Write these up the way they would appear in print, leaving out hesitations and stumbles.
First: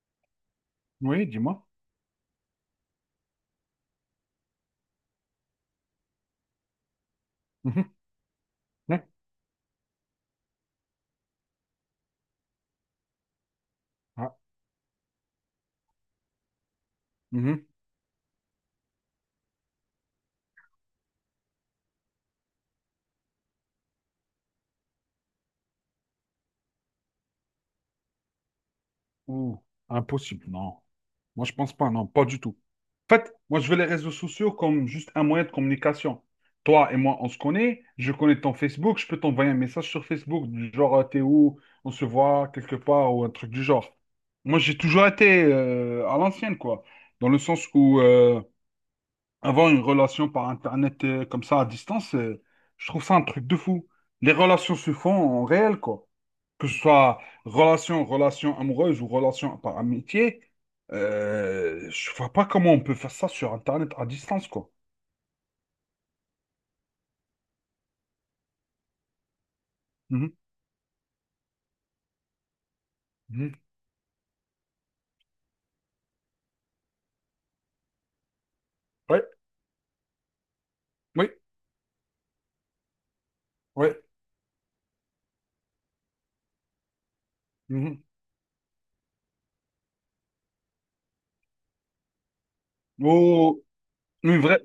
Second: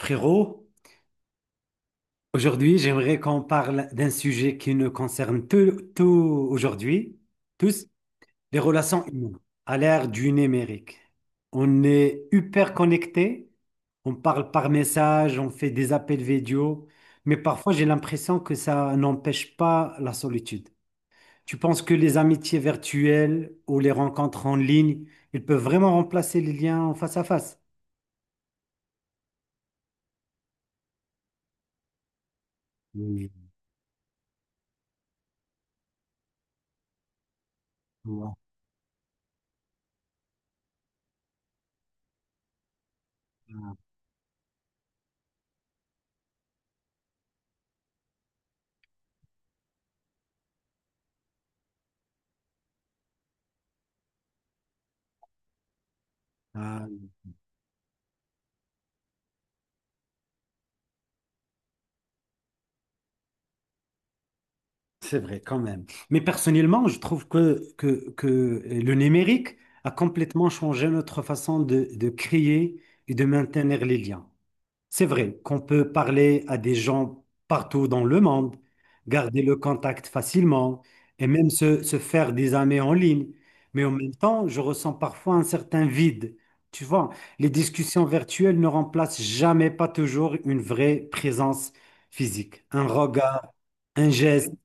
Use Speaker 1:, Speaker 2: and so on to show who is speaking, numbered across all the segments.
Speaker 1: Frérot,
Speaker 2: Oui, dis-moi.
Speaker 1: aujourd'hui, j'aimerais qu'on parle d'un sujet qui nous concerne aujourd'hui, tous,
Speaker 2: Mhm.
Speaker 1: les relations
Speaker 2: Ouais.
Speaker 1: humaines à l'ère du numérique. On est hyper connectés, on
Speaker 2: Ah,
Speaker 1: parle par message, on fait des appels vidéo, mais
Speaker 2: mhm.
Speaker 1: parfois j'ai l'impression que ça n'empêche pas la solitude. Tu penses que les amitiés virtuelles ou les rencontres en ligne, ils peuvent vraiment remplacer les liens en face à face?
Speaker 2: Ouh, impossible, non. Moi, je pense pas, non, pas du tout. En
Speaker 1: Oui.
Speaker 2: fait, moi, je veux les réseaux sociaux comme juste un moyen de communication. Toi et moi, on se connaît, je connais ton Facebook, je peux t'envoyer un message sur Facebook, du genre, t'es où, on se voit quelque part, ou un truc du genre. Moi, j'ai toujours été à l'ancienne, quoi. Dans le sens où avoir une relation par Internet comme ça à distance, je trouve ça un truc de fou. Les relations se font en réel, quoi. Que ce soit relation amoureuse ou relation par amitié, je vois pas comment on peut faire ça sur Internet à distance, quoi.
Speaker 1: C'est vrai, quand même. Mais personnellement, je trouve que le numérique a
Speaker 2: Mhm,
Speaker 1: complètement changé notre façon de créer et de
Speaker 2: mhm.
Speaker 1: maintenir les liens. C'est vrai qu'on peut parler à des gens partout dans le monde,
Speaker 2: Ouais,
Speaker 1: garder le contact facilement et
Speaker 2: oui,
Speaker 1: même se faire des amis en ligne. Mais en
Speaker 2: oui.
Speaker 1: même temps, je ressens parfois un certain vide. Tu vois, les
Speaker 2: Mhm.
Speaker 1: discussions virtuelles ne remplacent jamais, pas toujours, une vraie présence physique, un regard,
Speaker 2: Oh,
Speaker 1: un
Speaker 2: une
Speaker 1: geste.
Speaker 2: vraie,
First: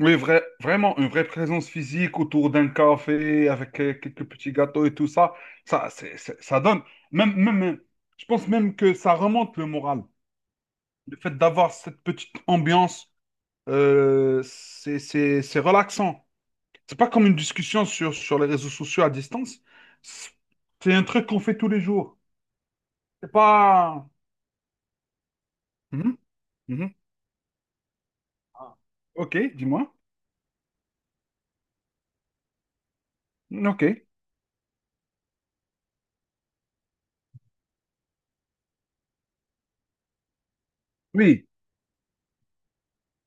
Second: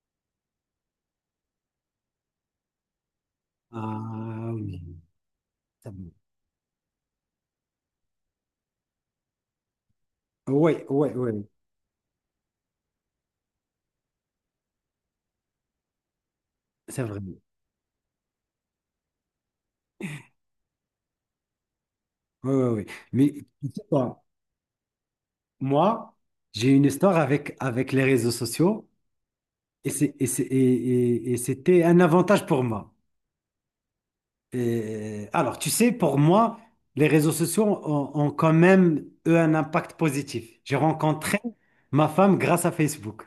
Speaker 2: oui, vrai, vraiment une vraie présence physique autour d'un café avec quelques
Speaker 1: Ah
Speaker 2: petits gâteaux et
Speaker 1: oui,
Speaker 2: tout ça,
Speaker 1: ça me-
Speaker 2: ça donne. Même, même, je pense même que ça remonte le moral.
Speaker 1: ouais, ouais,
Speaker 2: Le
Speaker 1: ouais,
Speaker 2: fait d'avoir cette petite ambiance, c'est relaxant. C'est
Speaker 1: c'est
Speaker 2: pas
Speaker 1: vrai.
Speaker 2: comme une discussion sur les réseaux sociaux à distance. C'est un truc qu'on fait tous les jours.
Speaker 1: Ouais, ouais, ouais.
Speaker 2: C'est
Speaker 1: Mais tu sais
Speaker 2: pas.
Speaker 1: quoi, moi,
Speaker 2: Mhm,
Speaker 1: j'ai une
Speaker 2: mhm.
Speaker 1: histoire avec les réseaux
Speaker 2: Ah.
Speaker 1: sociaux
Speaker 2: Ok,
Speaker 1: et
Speaker 2: dis-moi.
Speaker 1: c'est, et c'est- et- et c'était un avantage pour moi.
Speaker 2: Ok.
Speaker 1: Et, alors, tu sais, pour moi, les réseaux sociaux ont quand même, eux, un impact positif. J'ai rencontré
Speaker 2: Oui.
Speaker 1: ma femme grâce à Facebook.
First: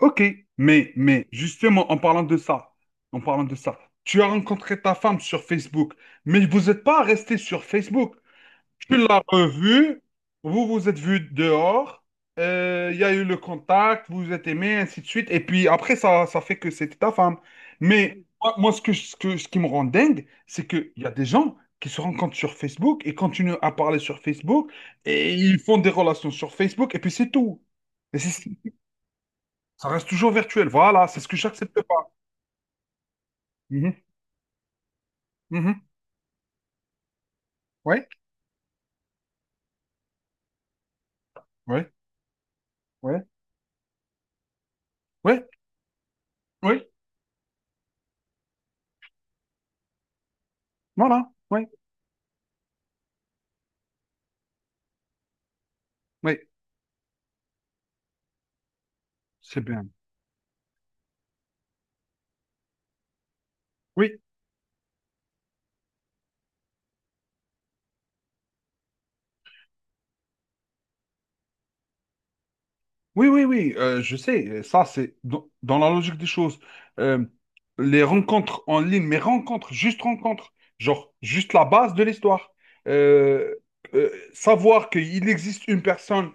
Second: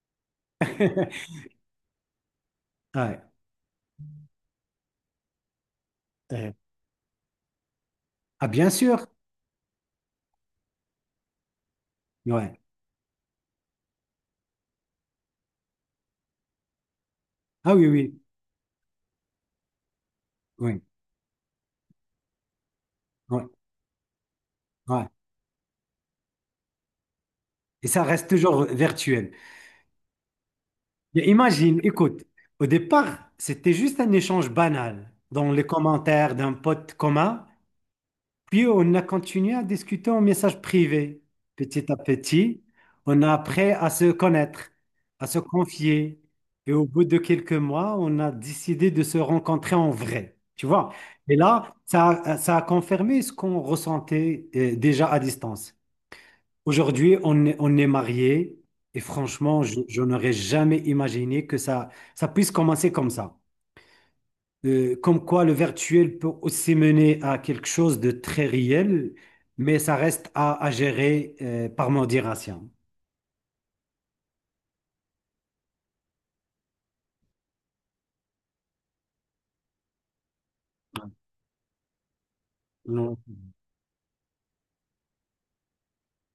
Speaker 2: Ok. Mais justement, en
Speaker 1: Ouais.
Speaker 2: parlant de ça, tu as rencontré ta femme sur Facebook, mais
Speaker 1: Euh,
Speaker 2: vous n'êtes pas resté sur Facebook.
Speaker 1: ah, bien
Speaker 2: Tu
Speaker 1: sûr.
Speaker 2: l'as revu, vous vous êtes vu dehors,
Speaker 1: Ouais.
Speaker 2: il y a eu le contact, vous vous êtes aimé, ainsi de suite. Et puis après, ça fait que c'était ta femme.
Speaker 1: Ah oui, oui,
Speaker 2: Mais ce qui me rend dingue, c'est
Speaker 1: oui,
Speaker 2: qu'il y a des gens qui se rencontrent sur Facebook et
Speaker 1: ouais,
Speaker 2: continuent à parler sur Facebook
Speaker 1: ouais.
Speaker 2: et ils font des relations sur Facebook et puis c'est tout.
Speaker 1: Et ça
Speaker 2: Et
Speaker 1: reste
Speaker 2: c'est-
Speaker 1: toujours virtuel.
Speaker 2: Ça reste toujours virtuel. Voilà, c'est
Speaker 1: Mais
Speaker 2: ce que j'accepte
Speaker 1: imagine,
Speaker 2: pas.
Speaker 1: écoute, au départ, c'était
Speaker 2: Mhm,
Speaker 1: juste un échange banal dans les
Speaker 2: mhm.
Speaker 1: commentaires d'un pote commun,
Speaker 2: Ouais,
Speaker 1: puis on a continué à discuter en message privé. Petit
Speaker 2: ouais,
Speaker 1: à petit, on
Speaker 2: ouais,
Speaker 1: a appris à se connaître, à se
Speaker 2: ouais,
Speaker 1: confier, et au
Speaker 2: ouais.
Speaker 1: bout de quelques mois, on a décidé de se rencontrer en vrai, tu vois.
Speaker 2: Voilà,
Speaker 1: Et
Speaker 2: ouais,
Speaker 1: là, ça a confirmé ce qu'on ressentait déjà à distance.
Speaker 2: ouais.
Speaker 1: Aujourd'hui, on est mariés et
Speaker 2: C'est
Speaker 1: franchement,
Speaker 2: bien.
Speaker 1: je n'aurais jamais imaginé que ça puisse commencer comme ça.
Speaker 2: Oui.
Speaker 1: Comme quoi le virtuel peut aussi mener à quelque chose de très réel, mais ça reste à gérer par modération.
Speaker 2: Oui, oui, oui, je sais, ça c'est dans la logique des choses. Euh, les rencontres en ligne, mais rencontres, juste rencontres, genre juste la base de l'histoire.
Speaker 1: Non,
Speaker 2: Euh, savoir qu'il existe une personne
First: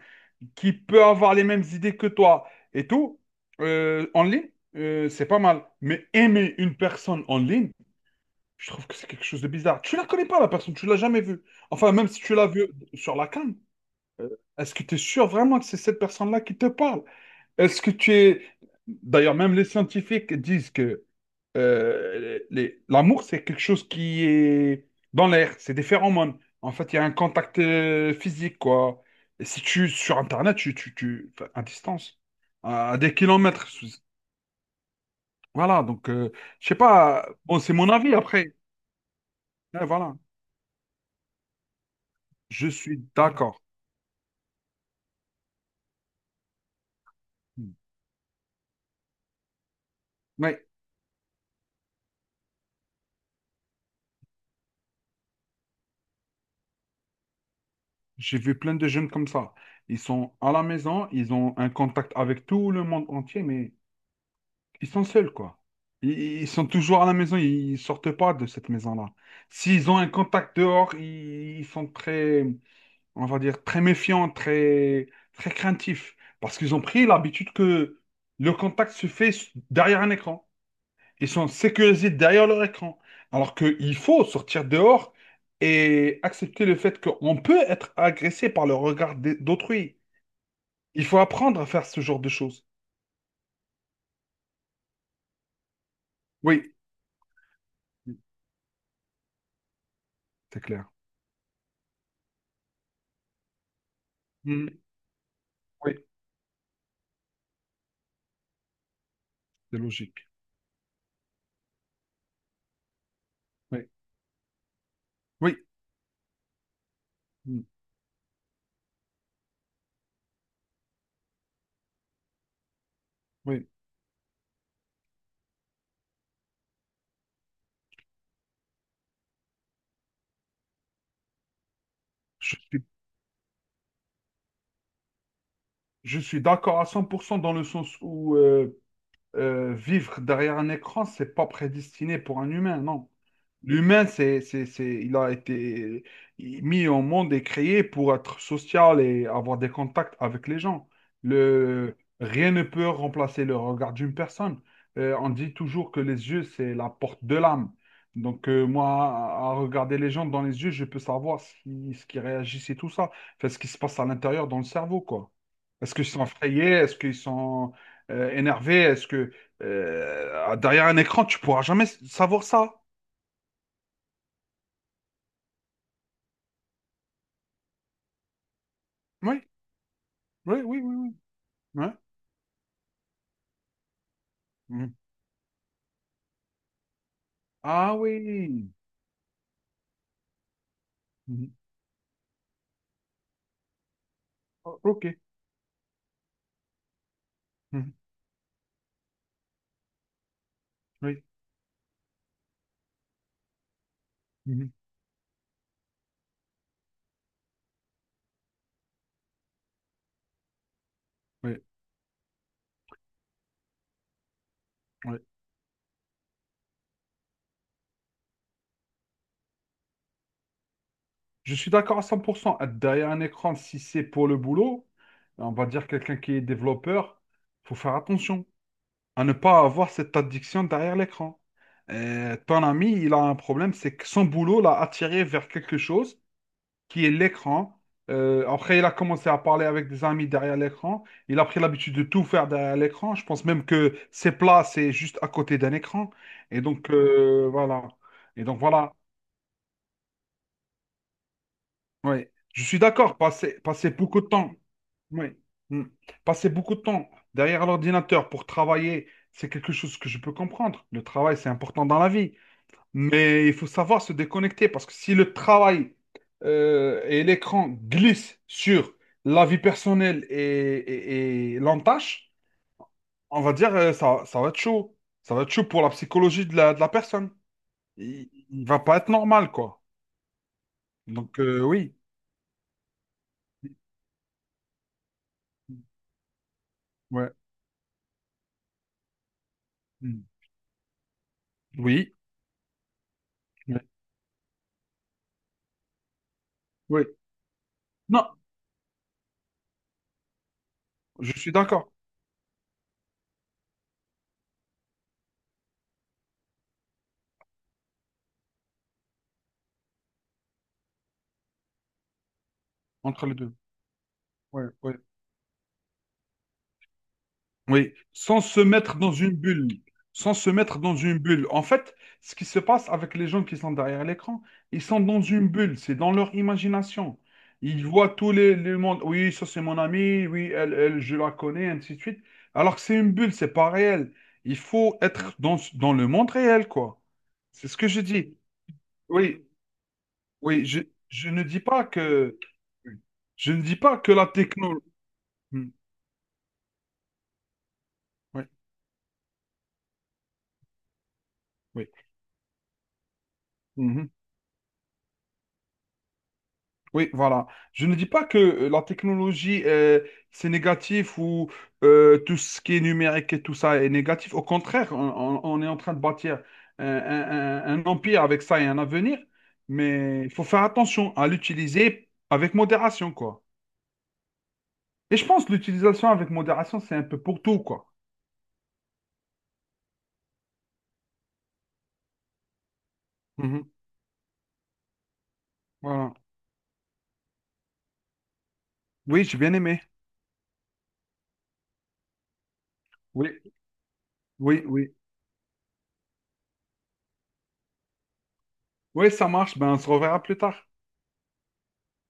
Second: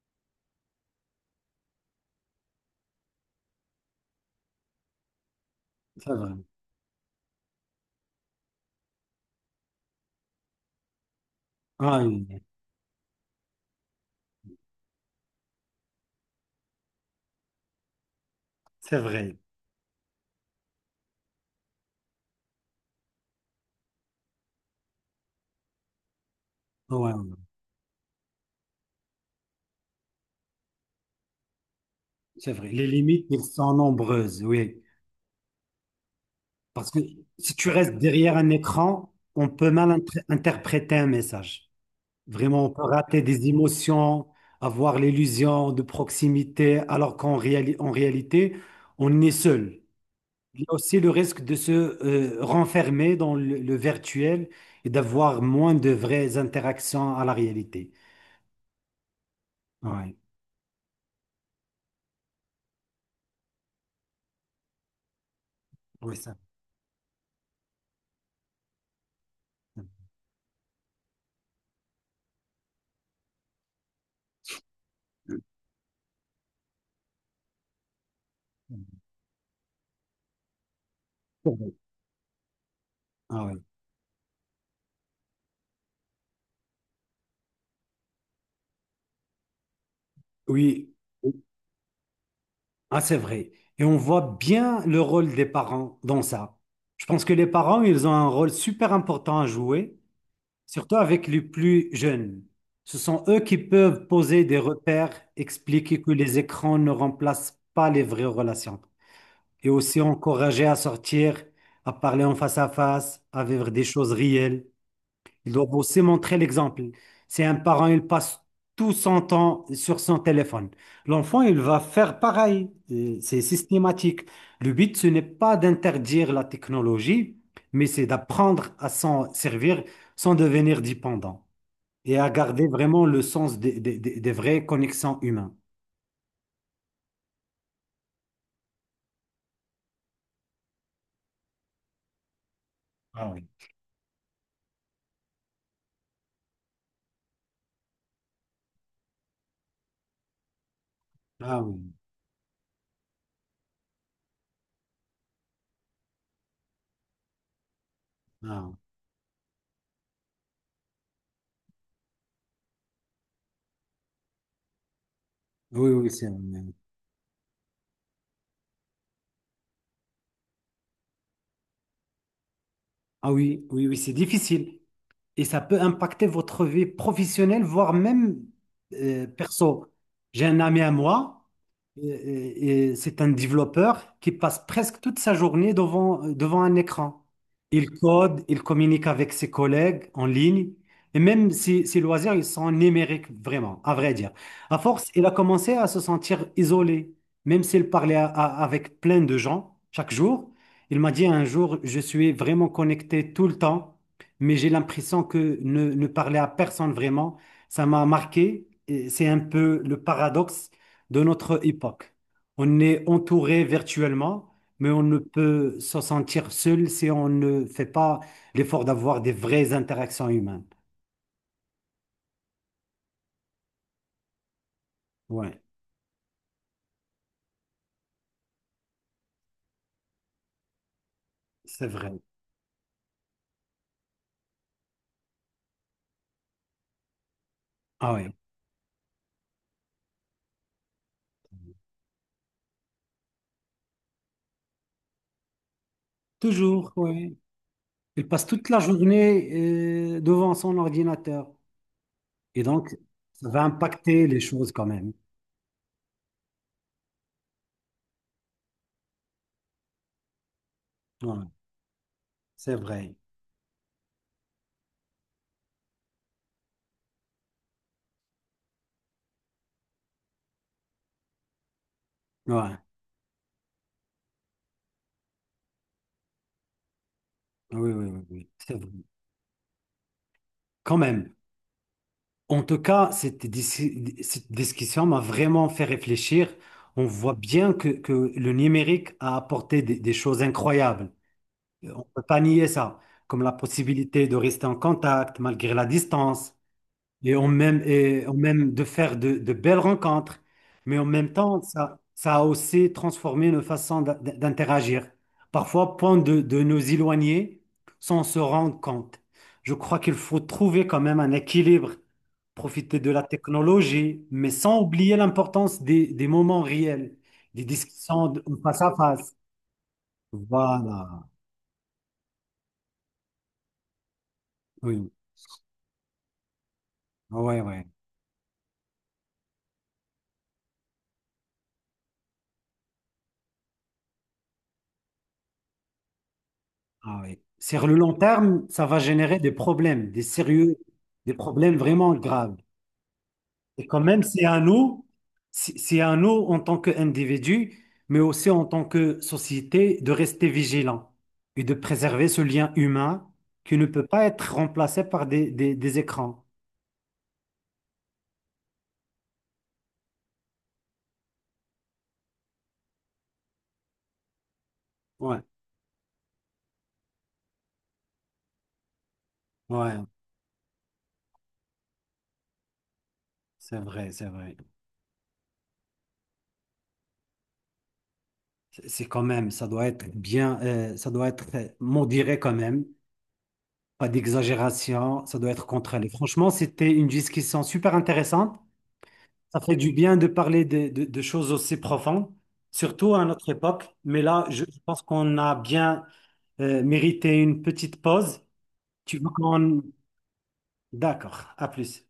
Speaker 2: qui peut avoir les mêmes idées que toi et tout, en ligne, c'est pas mal. Mais
Speaker 1: c'est vrai.
Speaker 2: aimer une personne en ligne, je trouve que c'est quelque chose de bizarre. Tu la connais pas, la personne, tu l'as jamais vue. Enfin,
Speaker 1: Ah
Speaker 2: même si
Speaker 1: oui,
Speaker 2: tu l'as vue sur la cam, euh, est-ce que tu es sûr vraiment que c'est cette personne-là qui te parle? Est-ce que tu es...
Speaker 1: c'est
Speaker 2: D'ailleurs,
Speaker 1: vrai.
Speaker 2: même les scientifiques disent que l'amour, c'est quelque chose qui est dans l'air, c'est des phéromones. En fait, il y a un
Speaker 1: Ouais, ouais,
Speaker 2: contact physique, quoi. Et si tu, sur Internet, enfin, à distance,
Speaker 1: c'est vrai. Les
Speaker 2: à des
Speaker 1: limites, elles
Speaker 2: kilomètres.
Speaker 1: sont nombreuses, oui.
Speaker 2: Voilà, donc, je sais
Speaker 1: Parce que
Speaker 2: pas,
Speaker 1: si
Speaker 2: bon,
Speaker 1: tu
Speaker 2: c'est mon
Speaker 1: restes
Speaker 2: avis
Speaker 1: derrière un
Speaker 2: après.
Speaker 1: écran, on peut
Speaker 2: Ouais,
Speaker 1: mal
Speaker 2: voilà,
Speaker 1: interpréter un message. Vraiment,
Speaker 2: je
Speaker 1: on peut
Speaker 2: suis
Speaker 1: rater des
Speaker 2: d'accord.
Speaker 1: émotions, avoir l'illusion de proximité, alors en réalité, on est seul.
Speaker 2: Oui,
Speaker 1: Il y a aussi le risque de se renfermer dans le virtuel et d'avoir moins de vraies interactions à la réalité.
Speaker 2: j'ai vu plein de jeunes comme ça.
Speaker 1: Ah
Speaker 2: Ils
Speaker 1: ouais.
Speaker 2: sont à la maison, ils ont un contact avec tout le monde entier, mais ils sont seuls, quoi.
Speaker 1: Ouais
Speaker 2: Ils,
Speaker 1: ça.
Speaker 2: ils sont toujours à la maison, ils sortent pas de cette maison-là. S'ils ont un contact dehors, ils sont très, on va dire, très méfiants, très, très craintifs. Parce qu'ils ont pris l'habitude que le contact se fait derrière un écran. Ils sont
Speaker 1: Ah
Speaker 2: sécurisés derrière leur écran. Alors
Speaker 1: ouais.
Speaker 2: qu'il faut sortir dehors et accepter le fait qu'on peut être agressé par le regard d'autrui.
Speaker 1: Oui,
Speaker 2: Il faut apprendre à faire ce genre de choses.
Speaker 1: ah, c'est vrai. Et on voit bien le rôle des parents dans ça.
Speaker 2: Oui,
Speaker 1: Je pense que les parents, ils ont un rôle super important à jouer.
Speaker 2: c'est clair.
Speaker 1: Surtout avec les plus jeunes. Ce sont eux qui peuvent poser des
Speaker 2: Mhm.
Speaker 1: repères,
Speaker 2: Oui,
Speaker 1: expliquer que les écrans ne remplacent pas les vraies relations et
Speaker 2: c'est
Speaker 1: aussi
Speaker 2: logique.
Speaker 1: encourager à sortir, à parler en face à face, à vivre des
Speaker 2: Oui,
Speaker 1: choses réelles. Ils
Speaker 2: oui,
Speaker 1: doivent aussi montrer l'exemple. Si un
Speaker 2: mm,
Speaker 1: parent, il passe tout son temps sur son téléphone, l'enfant, il va faire pareil. C'est
Speaker 2: oui.
Speaker 1: systématique. Le but, ce n'est pas d'interdire la technologie, mais c'est d'apprendre à s'en servir sans devenir dépendant et à
Speaker 2: Je
Speaker 1: garder
Speaker 2: suis,
Speaker 1: vraiment le sens des vraies connexions humaines.
Speaker 2: je suis d'accord à 100% dans le sens où vivre derrière un écran, c'est pas prédestiné pour un humain, non.
Speaker 1: Ah oui.
Speaker 2: L'humain, il a été mis au monde et créé pour être social et avoir des contacts avec les gens.
Speaker 1: Ah oui,
Speaker 2: Rien ne peut remplacer le regard d'une personne. On dit toujours que les yeux, c'est la porte de l'âme. Donc,
Speaker 1: ah
Speaker 2: moi, à regarder les gens dans les yeux, je peux savoir si, ce qui réagissent et tout ça. Enfin, ce qui se passe à l'intérieur dans le cerveau, quoi.
Speaker 1: oui, oui,
Speaker 2: Est-ce qu'ils
Speaker 1: oui,
Speaker 2: sont
Speaker 1: c'est,
Speaker 2: effrayés? Est-ce qu'ils sont énervé, est-ce que derrière un écran, tu pourras jamais savoir ça?
Speaker 1: ah oui, oui, oui, c'est difficile. Et ça peut impacter votre vie professionnelle, voire même
Speaker 2: Oui,
Speaker 1: perso. J'ai un
Speaker 2: oui, oui,
Speaker 1: ami à
Speaker 2: oui, oui.
Speaker 1: moi,
Speaker 2: Ouais.
Speaker 1: et c'est un développeur qui passe
Speaker 2: Mhm.
Speaker 1: presque toute sa journée devant un écran. Il
Speaker 2: Ah
Speaker 1: code, il
Speaker 2: oui.
Speaker 1: communique avec ses collègues en ligne, et même
Speaker 2: Mhm.
Speaker 1: ses loisirs, ils sont numériques, vraiment, à vrai dire. À
Speaker 2: Ok.
Speaker 1: force, il a commencé à se sentir isolé, même s'il
Speaker 2: Mhm.
Speaker 1: parlait à- à- avec plein de gens chaque jour. Il m'a
Speaker 2: Oui.
Speaker 1: dit un jour, je suis vraiment connecté tout le temps mais j'ai
Speaker 2: Mhm.
Speaker 1: l'impression que ne parler à personne vraiment, ça m'a marqué. Et c'est un peu le paradoxe de
Speaker 2: Oui.
Speaker 1: notre époque. On est entouré virtuellement, mais on ne
Speaker 2: Oui.
Speaker 1: peut se sentir seul si on ne fait pas l'effort d'avoir des vraies interactions humaines.
Speaker 2: Je suis d'accord à 100%. Être derrière un écran, si c'est pour le boulot, on
Speaker 1: Ouais,
Speaker 2: va dire quelqu'un qui est développeur, faut faire attention à ne pas avoir cette addiction derrière l'écran.
Speaker 1: c'est vrai.
Speaker 2: Ton ami, il a un problème, c'est que son boulot l'a attiré vers quelque chose qui est l'écran.
Speaker 1: Ah ouais,
Speaker 2: Après, il a commencé à parler avec des amis derrière l'écran. Il a pris l'habitude de tout faire derrière l'écran. Je pense même que ses plats, c'est juste à côté d'un écran. Et donc,
Speaker 1: toujours, ouais.
Speaker 2: voilà.
Speaker 1: Il
Speaker 2: Et
Speaker 1: passe
Speaker 2: donc,
Speaker 1: toute la
Speaker 2: voilà.
Speaker 1: journée devant son ordinateur.
Speaker 2: Ouais.
Speaker 1: Et
Speaker 2: Je suis
Speaker 1: donc,
Speaker 2: d'accord.
Speaker 1: ça va
Speaker 2: Passer beaucoup
Speaker 1: impacter
Speaker 2: de
Speaker 1: les
Speaker 2: temps.
Speaker 1: choses quand même.
Speaker 2: Oui. Mm. Passer beaucoup de temps derrière l'ordinateur pour travailler, c'est quelque chose que je peux comprendre. Le travail,
Speaker 1: Ouais,
Speaker 2: c'est important dans la vie.
Speaker 1: c'est vrai.
Speaker 2: Mais il faut savoir se déconnecter parce que si le travail et l'écran glissent sur la vie personnelle et l'entache,
Speaker 1: Ouais.
Speaker 2: on va dire ça va être chaud. Ça va être chaud pour la psychologie de la personne.
Speaker 1: Oui, oui, oui,
Speaker 2: Il,
Speaker 1: oui,
Speaker 2: il
Speaker 1: c'est
Speaker 2: va
Speaker 1: vrai.
Speaker 2: pas être normal, quoi.
Speaker 1: Quand même.
Speaker 2: Donc, oui.
Speaker 1: En tout cas, cette discussion m'a vraiment fait réfléchir. On
Speaker 2: Ouais.
Speaker 1: voit bien que le numérique a apporté des
Speaker 2: Mm.
Speaker 1: choses incroyables. On ne
Speaker 2: Oui.
Speaker 1: peut pas nier ça, comme la
Speaker 2: Ouais.
Speaker 1: possibilité de rester en contact malgré la distance,
Speaker 2: Oui. Non,
Speaker 1: et on même de faire de belles rencontres, mais en même
Speaker 2: je suis
Speaker 1: temps,
Speaker 2: d'accord
Speaker 1: ça a aussi transformé nos façons d'interagir. Parfois, point de nous éloigner sans se rendre compte. Je crois qu'il faut trouver quand même un équilibre, profiter de la
Speaker 2: entre les deux.
Speaker 1: technologie, mais
Speaker 2: Ouais,
Speaker 1: sans
Speaker 2: ouais.
Speaker 1: oublier l'importance des moments réels, des
Speaker 2: Oui,
Speaker 1: discussions
Speaker 2: sans
Speaker 1: de-
Speaker 2: se
Speaker 1: face à
Speaker 2: mettre dans une
Speaker 1: face.
Speaker 2: bulle, sans se mettre dans
Speaker 1: Voilà.
Speaker 2: une bulle. En fait, ce qui se passe avec les gens qui sont derrière l'écran, ils sont
Speaker 1: Oui,
Speaker 2: dans une bulle, c'est dans leur imagination.
Speaker 1: ouais,
Speaker 2: Ils
Speaker 1: ouais.
Speaker 2: voient tous les mondes, oui, ça c'est mon ami, oui, elle, elle, je la connais, ainsi de suite. Alors que c'est une bulle, c'est pas réel. Il faut être dans, le monde réel, quoi.
Speaker 1: Ah oui.
Speaker 2: C'est ce
Speaker 1: Sur
Speaker 2: que
Speaker 1: le
Speaker 2: je
Speaker 1: long
Speaker 2: dis.
Speaker 1: terme, ça va générer
Speaker 2: Oui,
Speaker 1: des problèmes, des
Speaker 2: oui,
Speaker 1: sérieux,
Speaker 2: je
Speaker 1: des
Speaker 2: ne dis
Speaker 1: problèmes
Speaker 2: pas
Speaker 1: vraiment
Speaker 2: que,
Speaker 1: graves.
Speaker 2: je ne dis
Speaker 1: Et
Speaker 2: pas
Speaker 1: quand
Speaker 2: que
Speaker 1: même,
Speaker 2: la
Speaker 1: c'est à
Speaker 2: technologie.
Speaker 1: nous, c'est c'est à nous en tant qu'individus, mais
Speaker 2: Oui,
Speaker 1: aussi en tant que société, de rester vigilants et de
Speaker 2: oui.
Speaker 1: préserver ce lien humain qui ne peut
Speaker 2: Mhm.
Speaker 1: pas être remplacé par des écrans.
Speaker 2: Oui, voilà. Je ne dis pas que la technologie, c'est négatif ou tout ce qui est numérique et tout ça est négatif. Au contraire,
Speaker 1: Ouais,
Speaker 2: on est en train de bâtir un empire avec ça et un avenir.
Speaker 1: ouais,
Speaker 2: Mais il faut faire attention à l'utiliser avec modération, quoi.
Speaker 1: c'est vrai, c'est vrai.
Speaker 2: Et je pense que l'utilisation avec modération, c'est un peu pour tout, quoi.
Speaker 1: C'est quand même, ça doit être bien, ça doit être modéré quand même.
Speaker 2: Mhm.
Speaker 1: Pas d'exagération, ça doit être contrôlé.
Speaker 2: Voilà.
Speaker 1: Franchement, c'était une discussion super intéressante.
Speaker 2: Oui, j'ai bien
Speaker 1: Ça fait
Speaker 2: aimé.
Speaker 1: du bien de parler de choses aussi profondes, surtout à
Speaker 2: Oui,
Speaker 1: notre époque. Mais là,
Speaker 2: oui,
Speaker 1: je
Speaker 2: oui.
Speaker 1: pense qu'on a bien mérité une petite pause.
Speaker 2: Oui,
Speaker 1: Tu veux
Speaker 2: ça marche. Ben, on
Speaker 1: qu'on...
Speaker 2: se reverra plus tard.
Speaker 1: D'accord, à plus.